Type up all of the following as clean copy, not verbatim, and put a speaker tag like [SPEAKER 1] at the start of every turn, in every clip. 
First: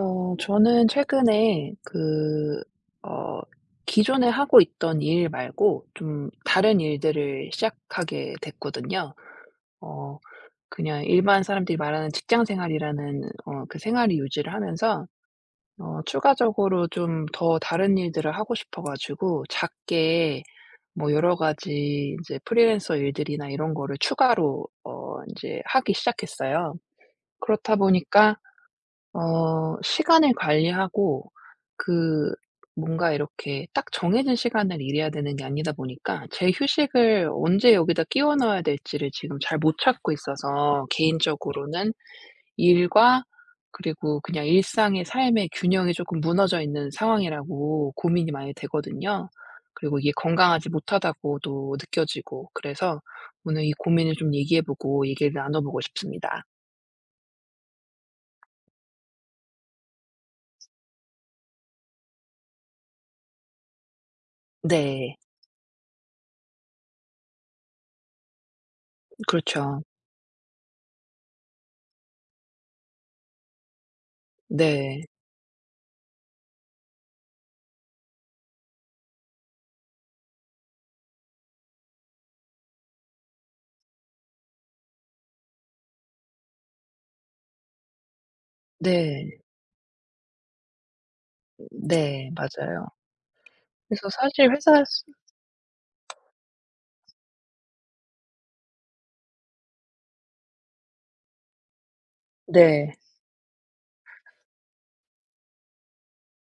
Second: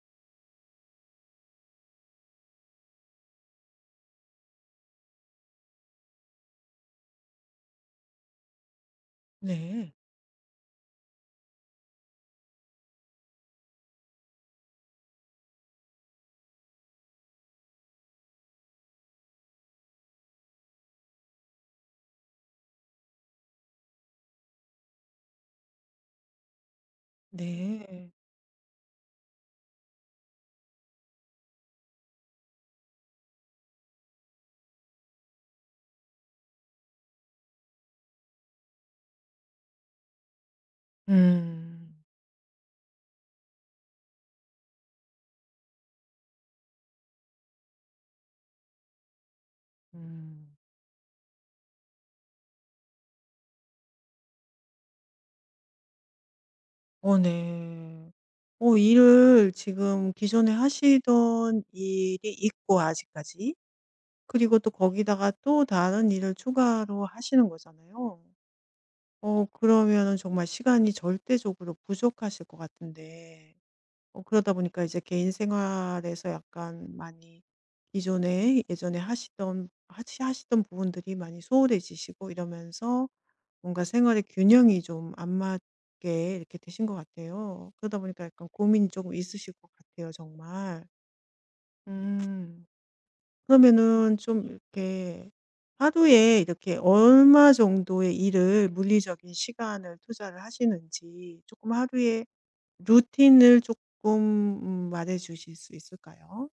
[SPEAKER 1] 저는 최근에 그 어 기존에 하고 있던 일 말고 좀 다른 일들을 시작하게 됐거든요.
[SPEAKER 2] 네.
[SPEAKER 1] 어 그냥 일반 사람들이 말하는 직장 생활이라는 그 생활을 유지를 하면서 추가적으로 좀 더 다른 일들을 하고 싶어 가지고, 작게 뭐 여러 가지 이제 프리랜서 일들이나 이런 거를 추가로 이제 하기 시작했어요. 그렇다
[SPEAKER 2] 네.
[SPEAKER 1] 보니까 시간을 관리하고, 그 뭔가 이렇게 딱 정해진 시간을 일해야 되는 게 아니다 보니까, 제 휴식을 언제 여기다 끼워 넣어야 될지를 지금 잘 못 찾고 있어서, 개인적으로는
[SPEAKER 2] 음.
[SPEAKER 1] 일과 그리고 그냥 일상의 삶의 균형이 조금 무너져 있는 상황이라고 고민이 많이 되거든요. 그리고 이게
[SPEAKER 2] 음.
[SPEAKER 1] 건강하지 못하다고도 느껴지고 그래서 오늘 이 고민을 좀 얘기해 보고 얘기를 나눠 보고 싶습니다.
[SPEAKER 2] 어 네. 어 일을 지금 기존에 하시던 일이 있고 아직까지. 그리고 또
[SPEAKER 1] 네.
[SPEAKER 2] 거기다가 또 다른 일을 추가로 하시는 거잖아요. 어
[SPEAKER 1] 그렇죠.
[SPEAKER 2] 그러면은 정말 시간이 절대적으로 부족하실 것 같은데 어 그러다 보니까 이제
[SPEAKER 1] 네.
[SPEAKER 2] 개인 생활에서 약간 많이 기존에 예전에 하시던 하시던 부분들이 많이 소홀해지시고 이러면서 뭔가 생활의 균형이 좀 안 맞게 이렇게 되신 것 같아요. 그러다 보니까 약간 고민이 조금
[SPEAKER 1] 네.
[SPEAKER 2] 있으실 것 같아요, 정말.
[SPEAKER 1] 네.
[SPEAKER 2] 음.
[SPEAKER 1] 맞아요. 그래서
[SPEAKER 2] 그러면은 좀
[SPEAKER 1] 사실 회사에서.
[SPEAKER 2] 이렇게 하루에 이렇게 얼마 정도의 일을 물리적인 시간을 투자를 하시는지 조금 하루에
[SPEAKER 1] 네.
[SPEAKER 2] 루틴을 조금 말해 주실 수 있을까요?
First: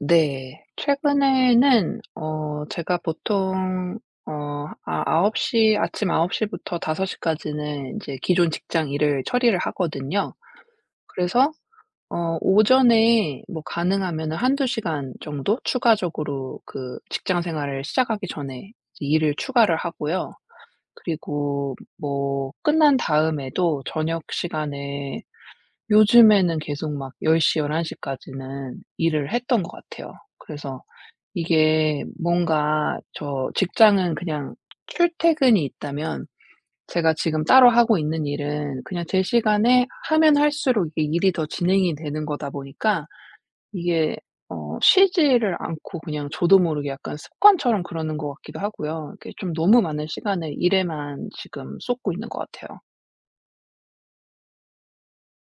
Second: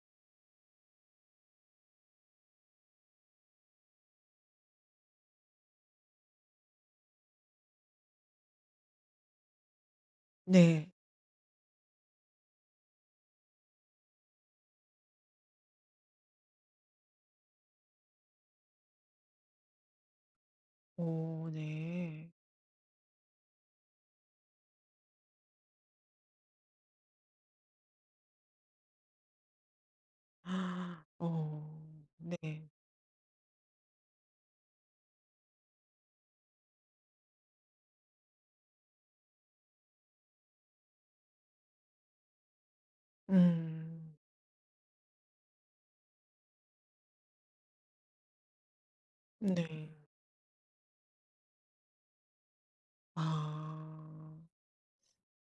[SPEAKER 1] 네. 최근에는 제가 보통 어 아 9 0 아침 9시 부터 5시 까지는 인제 기존 직장 일을 처리를 하거든요.
[SPEAKER 2] 네.
[SPEAKER 1] 그래서 오전에 뭐 가능하면은 2시간 정도 추가적으로 그 직장 생활을 시작하기 전에 일을 추가를 하고요.
[SPEAKER 2] 오,
[SPEAKER 1] 그리고
[SPEAKER 2] 네.
[SPEAKER 1] 뭐 끝난 다음에도 저녁 시간에 요즘에는 계속 막 1 0 열한 1 1 까지는 일을 했던 것 같아요. 그래서
[SPEAKER 2] 아, 어,
[SPEAKER 1] 이게
[SPEAKER 2] 네.
[SPEAKER 1] 뭔가 저 직장은 그냥 출퇴근이 있다면, 제가 지금 따로 하고 있는 일은 그냥 제 시간에 하면 할수록 이게 일이 더 진행이 되는 거다 보니까,
[SPEAKER 2] 음,
[SPEAKER 1] 이게 쉬지를 않고 그냥 저도 모르게 약간 습관처럼 그러는 것 같기도 하고요. 이게 좀
[SPEAKER 2] 네.
[SPEAKER 1] 너무 많은 시간을 일에만 지금 쏟고 있는 것 같아요.
[SPEAKER 2] 아.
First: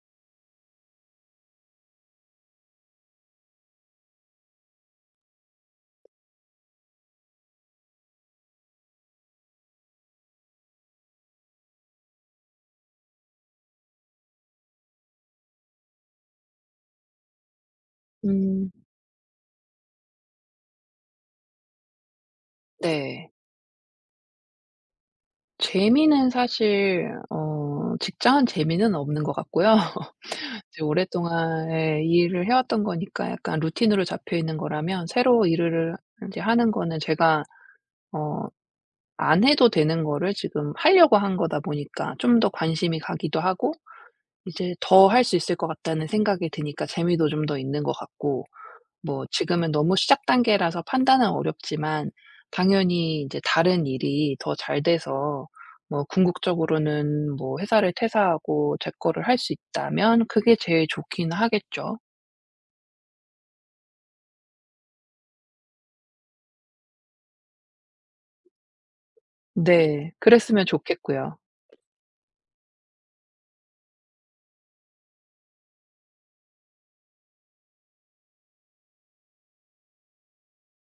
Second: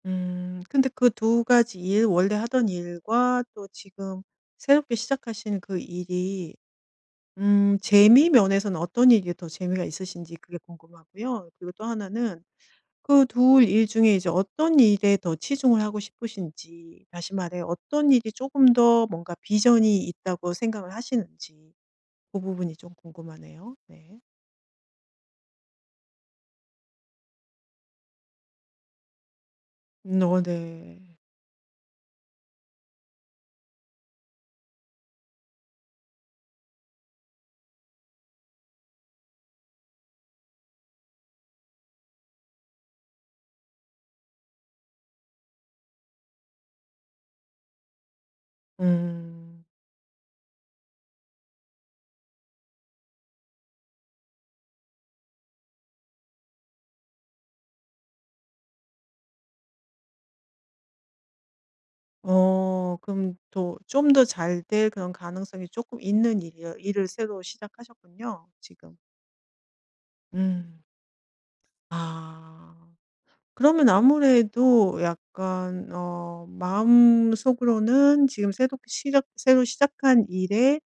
[SPEAKER 2] 음. 근데 그 두 가지 일 원래 하던 일과 또 지금 새롭게 시작하신 그 일이 재미 면에서는 어떤 일이 더 재미가 있으신지 그게 궁금하고요. 그리고 또 하나는 그 두 일 중에 이제 어떤 일에 더 치중을 하고 싶으신지 다시 말해 어떤 일이 조
[SPEAKER 1] 음.
[SPEAKER 2] 금 더 뭔가 비전이 있다고 생각을 하시는지 그 부분이 좀
[SPEAKER 1] 네.
[SPEAKER 2] 궁금하네요. 네.
[SPEAKER 1] 재미는 사실 직장은 재미는 없는 것 같고요.
[SPEAKER 2] 어 네.
[SPEAKER 1] 이제 오랫동안, 예, 이 일을 해 왔던 거니까 약간 루틴으로 잡혀 있는 거라면, 새로 일을 이제 하는 거는 제가 어 안 해도 되는 거를 지금 하려고 한 거다 보니까 좀 더 관심이 가기도 하고, 이제 더 할 수 있을 것 같다는 생각이 드니까 재미도 좀 더 있는 것 같고. 뭐
[SPEAKER 2] 음.
[SPEAKER 1] 지금은 너무 시작 단계라서 판단은 어렵지만, 당연히 이제 다른 일이 더 잘 돼서 뭐 궁극적으로는 뭐 회사를 퇴사하고 제 거를 할 수 있다면 그게 제일 좋긴 하겠죠.
[SPEAKER 2] 어 그럼 또 좀 더 잘 될 그런 가능성이 조금 있는 일이요 일을 새로 시작하셨군요 지금.
[SPEAKER 1] 네. 그랬으면
[SPEAKER 2] 음.
[SPEAKER 1] 좋겠고요.
[SPEAKER 2] 아. 그러면 아무래도 약간 어 마음속으로는 지금 새로 시작한 일에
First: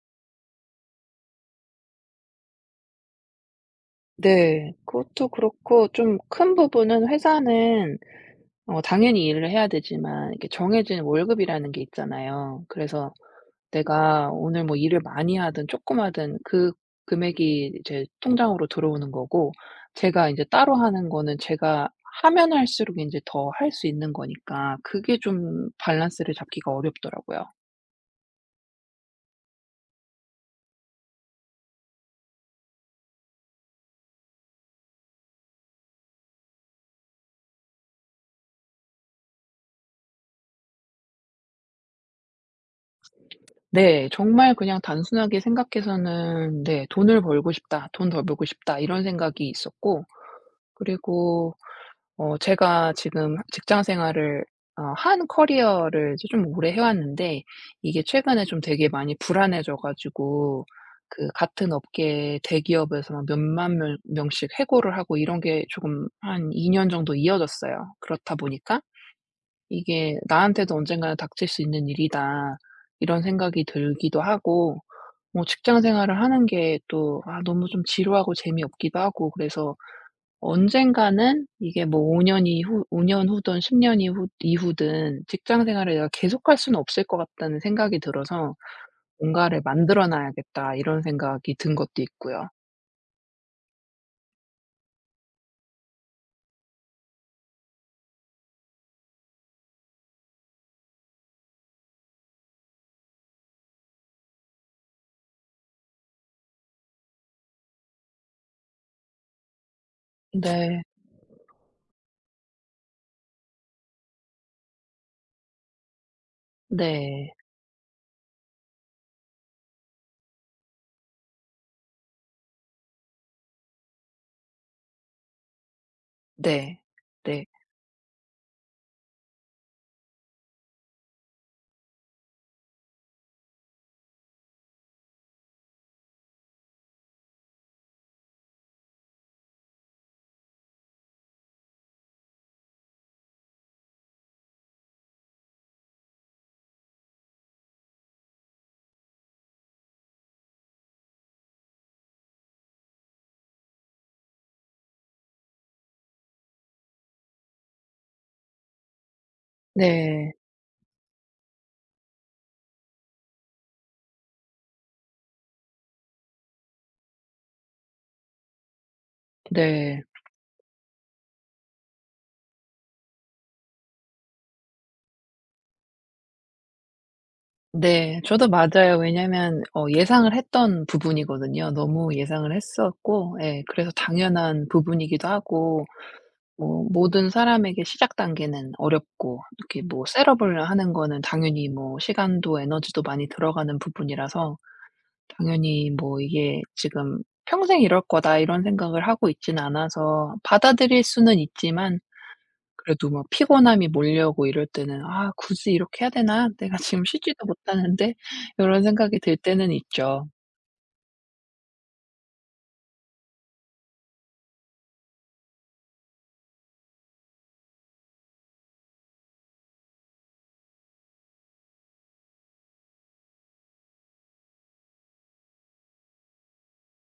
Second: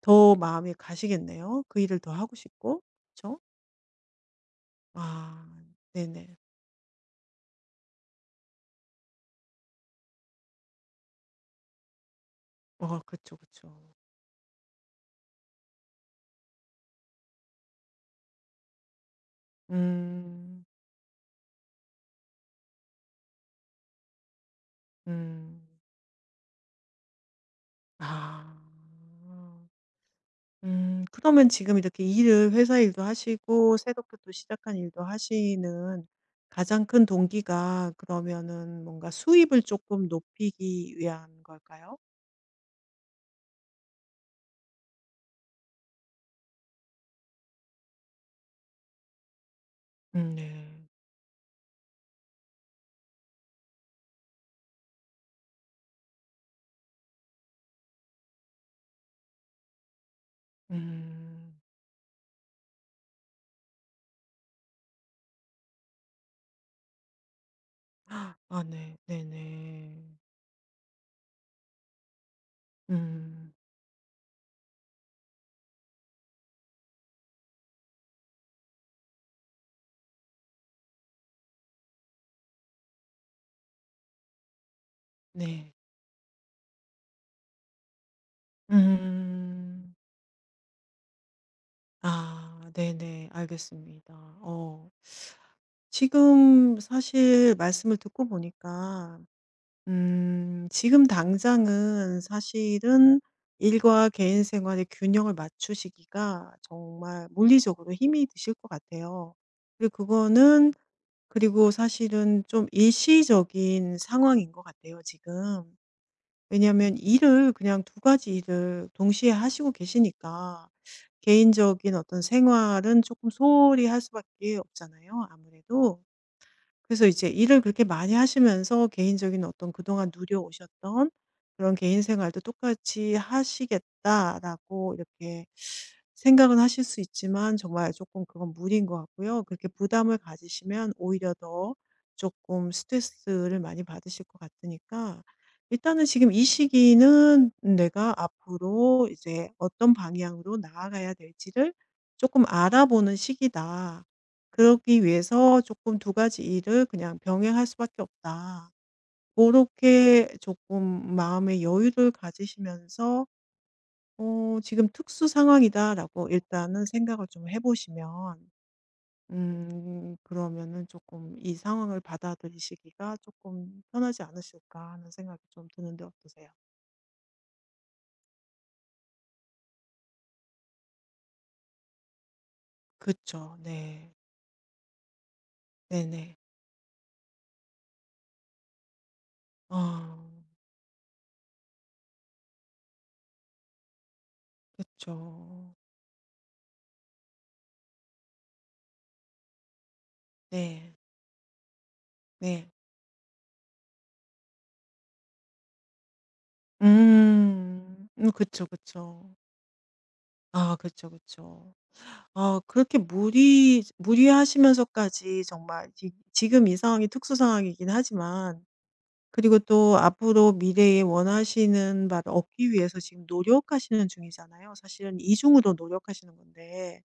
[SPEAKER 2] 더 마음이 가시겠네요. 그 일을 더 하고 싶고. 그쵸?
[SPEAKER 1] 네. 그것도
[SPEAKER 2] 아
[SPEAKER 1] 그렇고 좀
[SPEAKER 2] 네네.
[SPEAKER 1] 큰 부분은, 회사는 당연히 일을 해야 되지만 이렇게 정해진 월급이라는 게 있잖아요.
[SPEAKER 2] 어
[SPEAKER 1] 그래서
[SPEAKER 2] 그쵸.
[SPEAKER 1] 내가 오늘 뭐 일을 많이 하든 조금 하든 그 금액이 이제 통장으로 들어오는 거고, 제가 이제
[SPEAKER 2] 음.
[SPEAKER 1] 따로 하는 거는 제가 하면 할수록 인제 더 할 수 있는 거니까 그게
[SPEAKER 2] 음.
[SPEAKER 1] 좀 밸런스를 잡기가 어렵더라고요.
[SPEAKER 2] 아. 그러면 지금 이렇게 일을 회사 일도 하시고 새롭게 또 시작한 일도 하시는 가장 큰 동기가 그러면은 뭔가 수입을 조금 높이기 위한 걸까요?
[SPEAKER 1] 네. 정말 그냥 단순하게 생각해서는, 네, '돈을 벌고 싶다. 돈 더 벌고 싶다.' 이런 생각이 있었고,
[SPEAKER 2] 네.
[SPEAKER 1] 그리고 제가 지금 직장 생활을 한 커리어를 이제 좀 오래 해 왔는데, 이게 최근에 좀 되게 많이 불안해져 가지고. 그
[SPEAKER 2] 음.
[SPEAKER 1] 같은 업계 대기업에서 막 몇만 명 명씩 해고를 하고 이런 게 조금 한 2년 정도 이어졌어요. 그렇다
[SPEAKER 2] 아
[SPEAKER 1] 보니까
[SPEAKER 2] 네. 네네.
[SPEAKER 1] 이게 '나한테도 언젠가는 닥칠 수 있는 일이다.' 이런
[SPEAKER 2] 음.
[SPEAKER 1] 생각이 들기도 하고, 뭐 직장 생활을 하는 게 또 너무 좀 지루하고 재미없기도 하고 그래서, 언젠가는 이게 뭐 5년 후든 10년 이후든 직장
[SPEAKER 2] 네.
[SPEAKER 1] 생활을 내가 계속할 수는 없을 것 같다는 생각이 들어서, '뭔가를
[SPEAKER 2] 음.
[SPEAKER 1] 만들어 놔야겠다.' 이런 생각이 든 것도 있고요.
[SPEAKER 2] 아 네네. 알겠습니다. 어. 지금 사실 말씀을 듣고 보니까 지금 당장은 사실은 일과 개인 생활의 균형을 맞추시기가 정말 물리적으로 힘이 드실 것 같아요. 그리고 그거는
[SPEAKER 1] 네.
[SPEAKER 2] 그리고 사실은 좀 일시적인 상황인 것 같아요 지금. 왜냐하면
[SPEAKER 1] 네.
[SPEAKER 2] 일을 그냥 두 가지 일을 동시에 하시고 계시니까 개인적인 어떤 생활은 조금 소홀히 할 수밖에 없잖아요 아무래도.
[SPEAKER 1] 네.
[SPEAKER 2] 그래서 이제
[SPEAKER 1] 네.
[SPEAKER 2] 일을 그렇게 많이 하시면서 개인적인 어떤 그동안 누려오셨던 그런 개인 생활도 똑같이 하시겠다라고 이렇게 생각은 하실 수 있지만 정말 조금 그건 무리인 것 같고요. 그렇게 부담을 가지시면 오히려 더 조금 스트레스를 많이 받으실 것 같으니까 일단은 지금 이 시기는 내가 앞으로 이제 어떤 방향으로 나아가야 될지를 조금 알아보는 시기다. 그러기 위해서 조금 두 가지 일을 그냥 병행할 수밖에 없다. 그렇게
[SPEAKER 1] 네.
[SPEAKER 2] 조금 마음의 여유를 가지시면서 어 '지금 특수 상황이다.'라고 일단은 생각을 좀 해 보시면
[SPEAKER 1] 네.
[SPEAKER 2] 그러면은 조금 이 상황을 받아들이시기가 조금 편하지 않으실까 하는 생각이 좀 드는데 어떠세요?
[SPEAKER 1] 네. 저도 맞아요. 왜냐면 예상을 했던 부분이거든요. 너무 예상을 했었고,
[SPEAKER 2] 그쵸.
[SPEAKER 1] 예, 그래서
[SPEAKER 2] 네.
[SPEAKER 1] 당연한 부분이기도 하고,
[SPEAKER 2] 네네.
[SPEAKER 1] 뭐 모든 사람에게 시작 단계는 어렵고 이렇게, 뭐
[SPEAKER 2] 아
[SPEAKER 1] 셋업을 하는 거는 당연히 뭐 시간도 에너지도 많이 들어가는 부분이라서.
[SPEAKER 2] 그쵸.
[SPEAKER 1] 당연히 뭐 이게 지금 '평생 이럴 거다.' 이런 생각을 하고 있진 않아서
[SPEAKER 2] 네.
[SPEAKER 1] 받아들일 수는 있지만,
[SPEAKER 2] 네.
[SPEAKER 1] 그래도 막 피곤함이 몰려오고 이럴 때는 '아 굳이 이렇게 해야 되나? 내가 지금 쉬지도
[SPEAKER 2] 음.
[SPEAKER 1] 못하는데.' 요런 생각이
[SPEAKER 2] 그쵸.
[SPEAKER 1] 들 때는 있죠.
[SPEAKER 2] 아그죠그죠아 그렇게 무리하시면서까지 정말 지 지금 이 상황이 특수 상황이긴 하지만 그리고 또 앞으로 미래에 원하시는 바를 얻기 위해서 지금 노력하시는 중이잖아요. 사실은 이중으로 노력하시는 건데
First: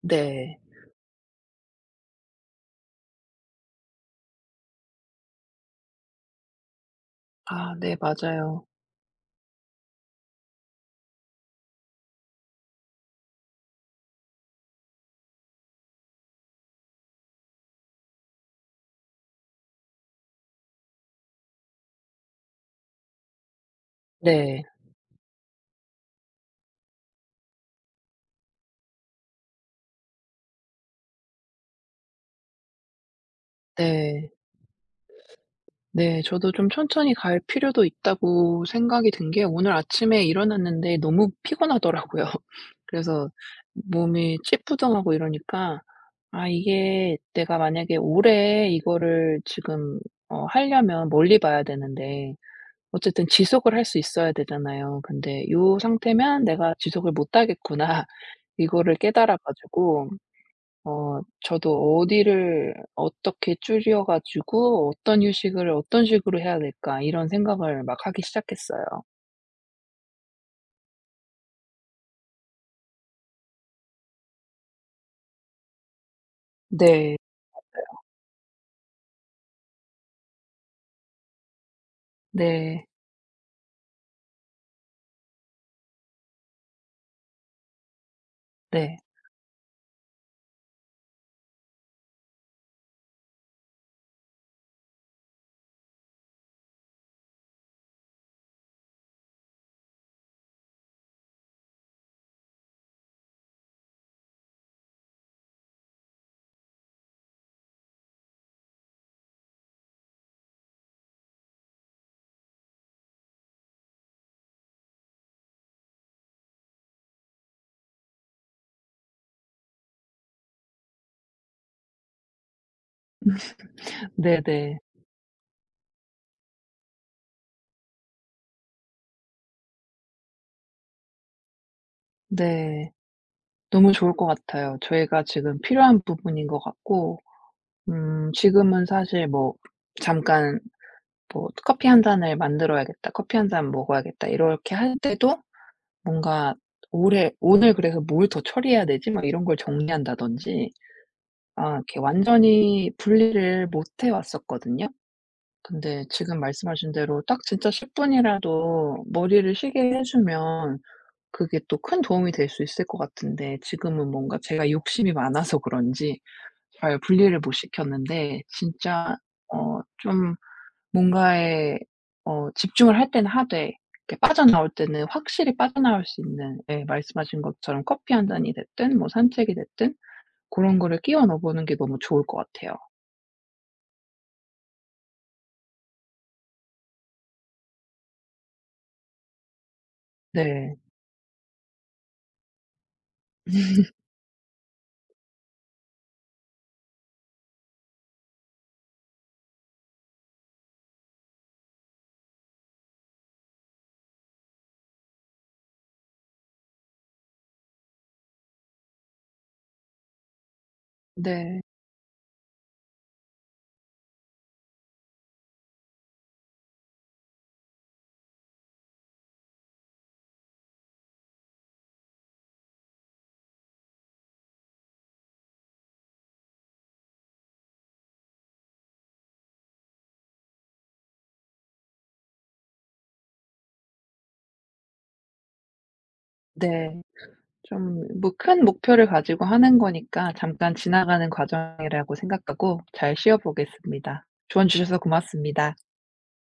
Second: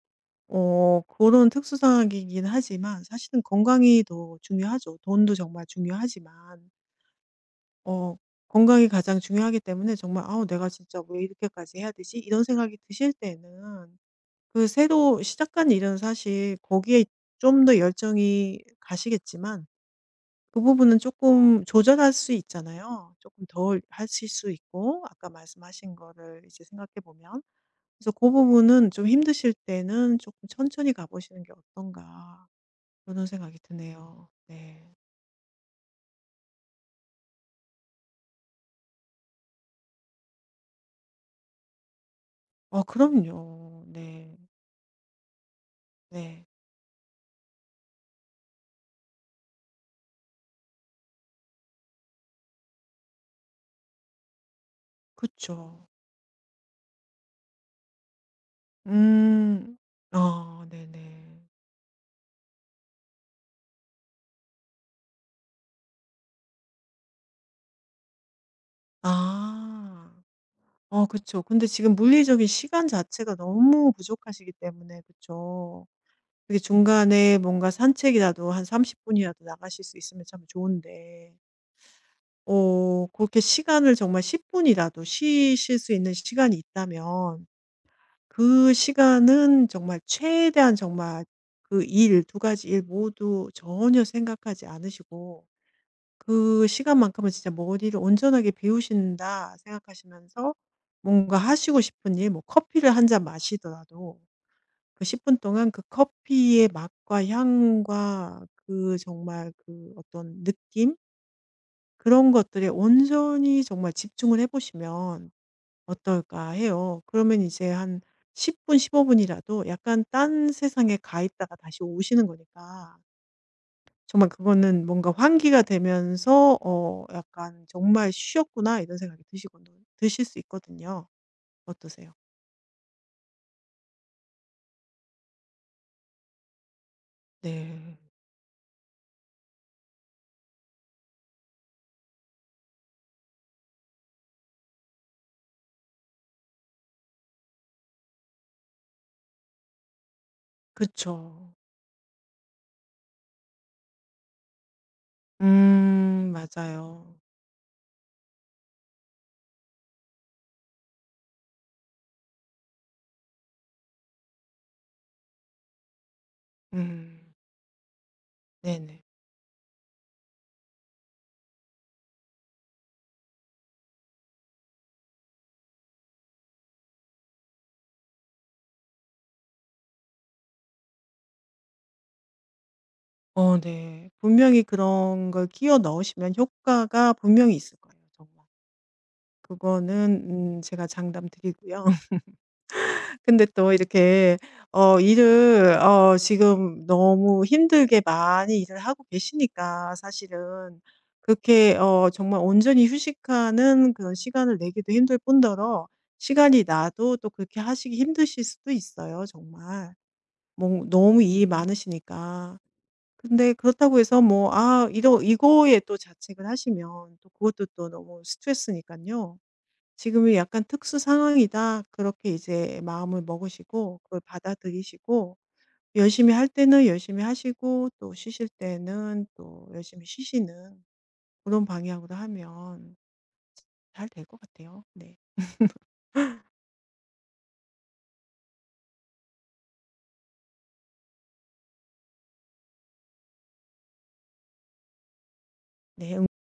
[SPEAKER 1] 네.
[SPEAKER 2] 어 그런 특수 상황이긴 하지만 사실은 건강이 더 중요하죠. 돈도 정말 중요하지만
[SPEAKER 1] 아, 네,
[SPEAKER 2] 어
[SPEAKER 1] 맞아요.
[SPEAKER 2] 건강이 가장 중요하기 때문에 정말 '아우 내가 진짜 왜 이렇게까지 해야 되지?' 이런 생각이 드실 때는 그 새로 시작한 일은 사실 거기에 좀 더 열정이 가시겠지만 그 부분은 조금 조절할 수 있잖아요. 조금 덜 하실 수
[SPEAKER 1] 네.
[SPEAKER 2] 있고 아까 말씀하신 거를 이제 생각해 보면. 그래서 그 부분은 좀 힘드실 때는 조금 천천히 가 보시는 게 어떤가.' 그런 생각이 드네요.
[SPEAKER 1] 네.
[SPEAKER 2] 네.
[SPEAKER 1] 네. 저도 좀 천천히 갈 필요도 있다고 생각이 든 게, 오늘 아침에 일어났는데 너무 피곤하더라고요.
[SPEAKER 2] 어
[SPEAKER 1] 그래서
[SPEAKER 2] 그럼요. 네.
[SPEAKER 1] 몸이 찌뿌둥하고 이러니까
[SPEAKER 2] 네.
[SPEAKER 1] '아 이게 내가 만약에 올해 이거를 지금 하려면 멀리 봐야 되는데 어쨌든 지속을 할 수 있어야 되잖아요. 근데 이
[SPEAKER 2] 그쵸.
[SPEAKER 1] 상태면 내가 지속을 못 하겠구나.' 이거를 깨달아
[SPEAKER 2] 음.
[SPEAKER 1] 가지고
[SPEAKER 2] 어 네네.
[SPEAKER 1] 저도 어디를 어떻게 줄여 가지고 '어떤 휴식을 어떤 식으로 해야 될까.' 이런 생각을 막 하기 시작했어요.
[SPEAKER 2] 아. 어 그쵸. 근데 지금 물리적인 시간 자체가 너무 부족하시기 때문에 그쵸. 그게
[SPEAKER 1] 네.
[SPEAKER 2] 중간에 뭔가 산책이라도 한 30 분이라도 나가실 수 있으면 참 좋은데
[SPEAKER 1] 네.
[SPEAKER 2] 어 그렇게 시간을 정말 10 분이라도 쉬실 수 있는 시간이 있다면 그
[SPEAKER 1] 네.
[SPEAKER 2] 시간은 정말 최대한 정말 그 일 두 가지 일 모두 전혀 생각하지 않으시고 그 시간만큼은 진짜 '머리를 온전하게 비우신다.' 생각하시면서 뭔가 하시고 싶은 일 뭐 커피를 한 잔 마시더라도 그 10분 동안 그 커피의 맛과 향과 그 정말 그 어떤 느낌 그런 것들에 온전히 정말 집중을 해 보시면 어떨까 해요. 그러면 이제 한 10분 15 분이라도 약간 딴 세상에 가 있다가 다시 오시는 거니까. 정말
[SPEAKER 1] 네네.
[SPEAKER 2] 그거는 뭔가 환기가 되면서 어 약간 '정말 쉬었구나.' 이런 생각이 드시곤 드실 수 있거든요. 어떠세요?
[SPEAKER 1] 네. 너무 좋을 것 같아요. 저희가 지금 필요한 부분인 것 같고.
[SPEAKER 2] 네.
[SPEAKER 1] 지금은 사실 뭐 잠깐 뭐 '커피 한 잔을 만들어야겠다. 커피 한 잔 먹어야겠다.' 이렇게 할 때도 뭔가 '올해 오늘 그래서 뭘 더 처리해야 되지?' 막 이런 걸 정리한다든지,
[SPEAKER 2] 그쵸.
[SPEAKER 1] 이렇게 완전히 분리를 못해 왔었거든요. 근데 지금 말씀하신
[SPEAKER 2] 맞아요.
[SPEAKER 1] 대로 딱 진짜 10 분이라도 머리를 쉬게 해 주면 그게 또 큰 도움이 될 수 있을 것 같은데, 지금은 뭔가 제가 욕심이 많아서 그런지 잘
[SPEAKER 2] 음
[SPEAKER 1] 분리를 못 시켰는데.
[SPEAKER 2] 네네.
[SPEAKER 1] 진짜 좀 뭔가에 집중을 할 때는 하되, 이렇게 빠져나올 때는 확실히 빠져나올 수 있는, 예, 말씀하신 것처럼 커피 한 잔이 됐든 뭐 산책이 됐든 그런 거를 끼워 넣어 보는 게 너무 좋을 것 같아요.
[SPEAKER 2] 어 네. 분명히 그런 걸 끼워 넣으시면 효과가 분명히 있을 거예요 정말. 그거는
[SPEAKER 1] 네.
[SPEAKER 2] 제가 장담 드리고요. 근데 또 이렇게 어 일을 어 지금 너무 힘들게 많이 일을 하고 계시니까 사실은 그렇게 어 정말 온전히 휴식하는 그런 시간을 내기도 힘들 뿐더러 시간이 나도 또 그렇게 하시기 힘드실 수도 있어요, 정말. 뭐 너무 일이
[SPEAKER 1] 네.
[SPEAKER 2] 많으시니까. 근데 그렇다고 해서 뭐 아 이러 이거에 또 자책을 하시면 또 그것도 또 너무 스트레스니까요 '지금이 약간 특수 상황이다.' 그렇게 이제 마음을 먹으시고 그걸 받아들이시고 열심히 할 때는 열심히 하시고 또 쉬실 때는 또 열심히 쉬시는 그런 방향으로 하면 잘 될 것 같아요. 네.
[SPEAKER 1] 네. 좀 뭐 큰 목표를 가지고 하는 거니까 잠깐 지나가는 과정이라고 생각하고 잘 쉬어 보겠습니다. 조언 주셔서 고맙습니다.
[SPEAKER 2] 네.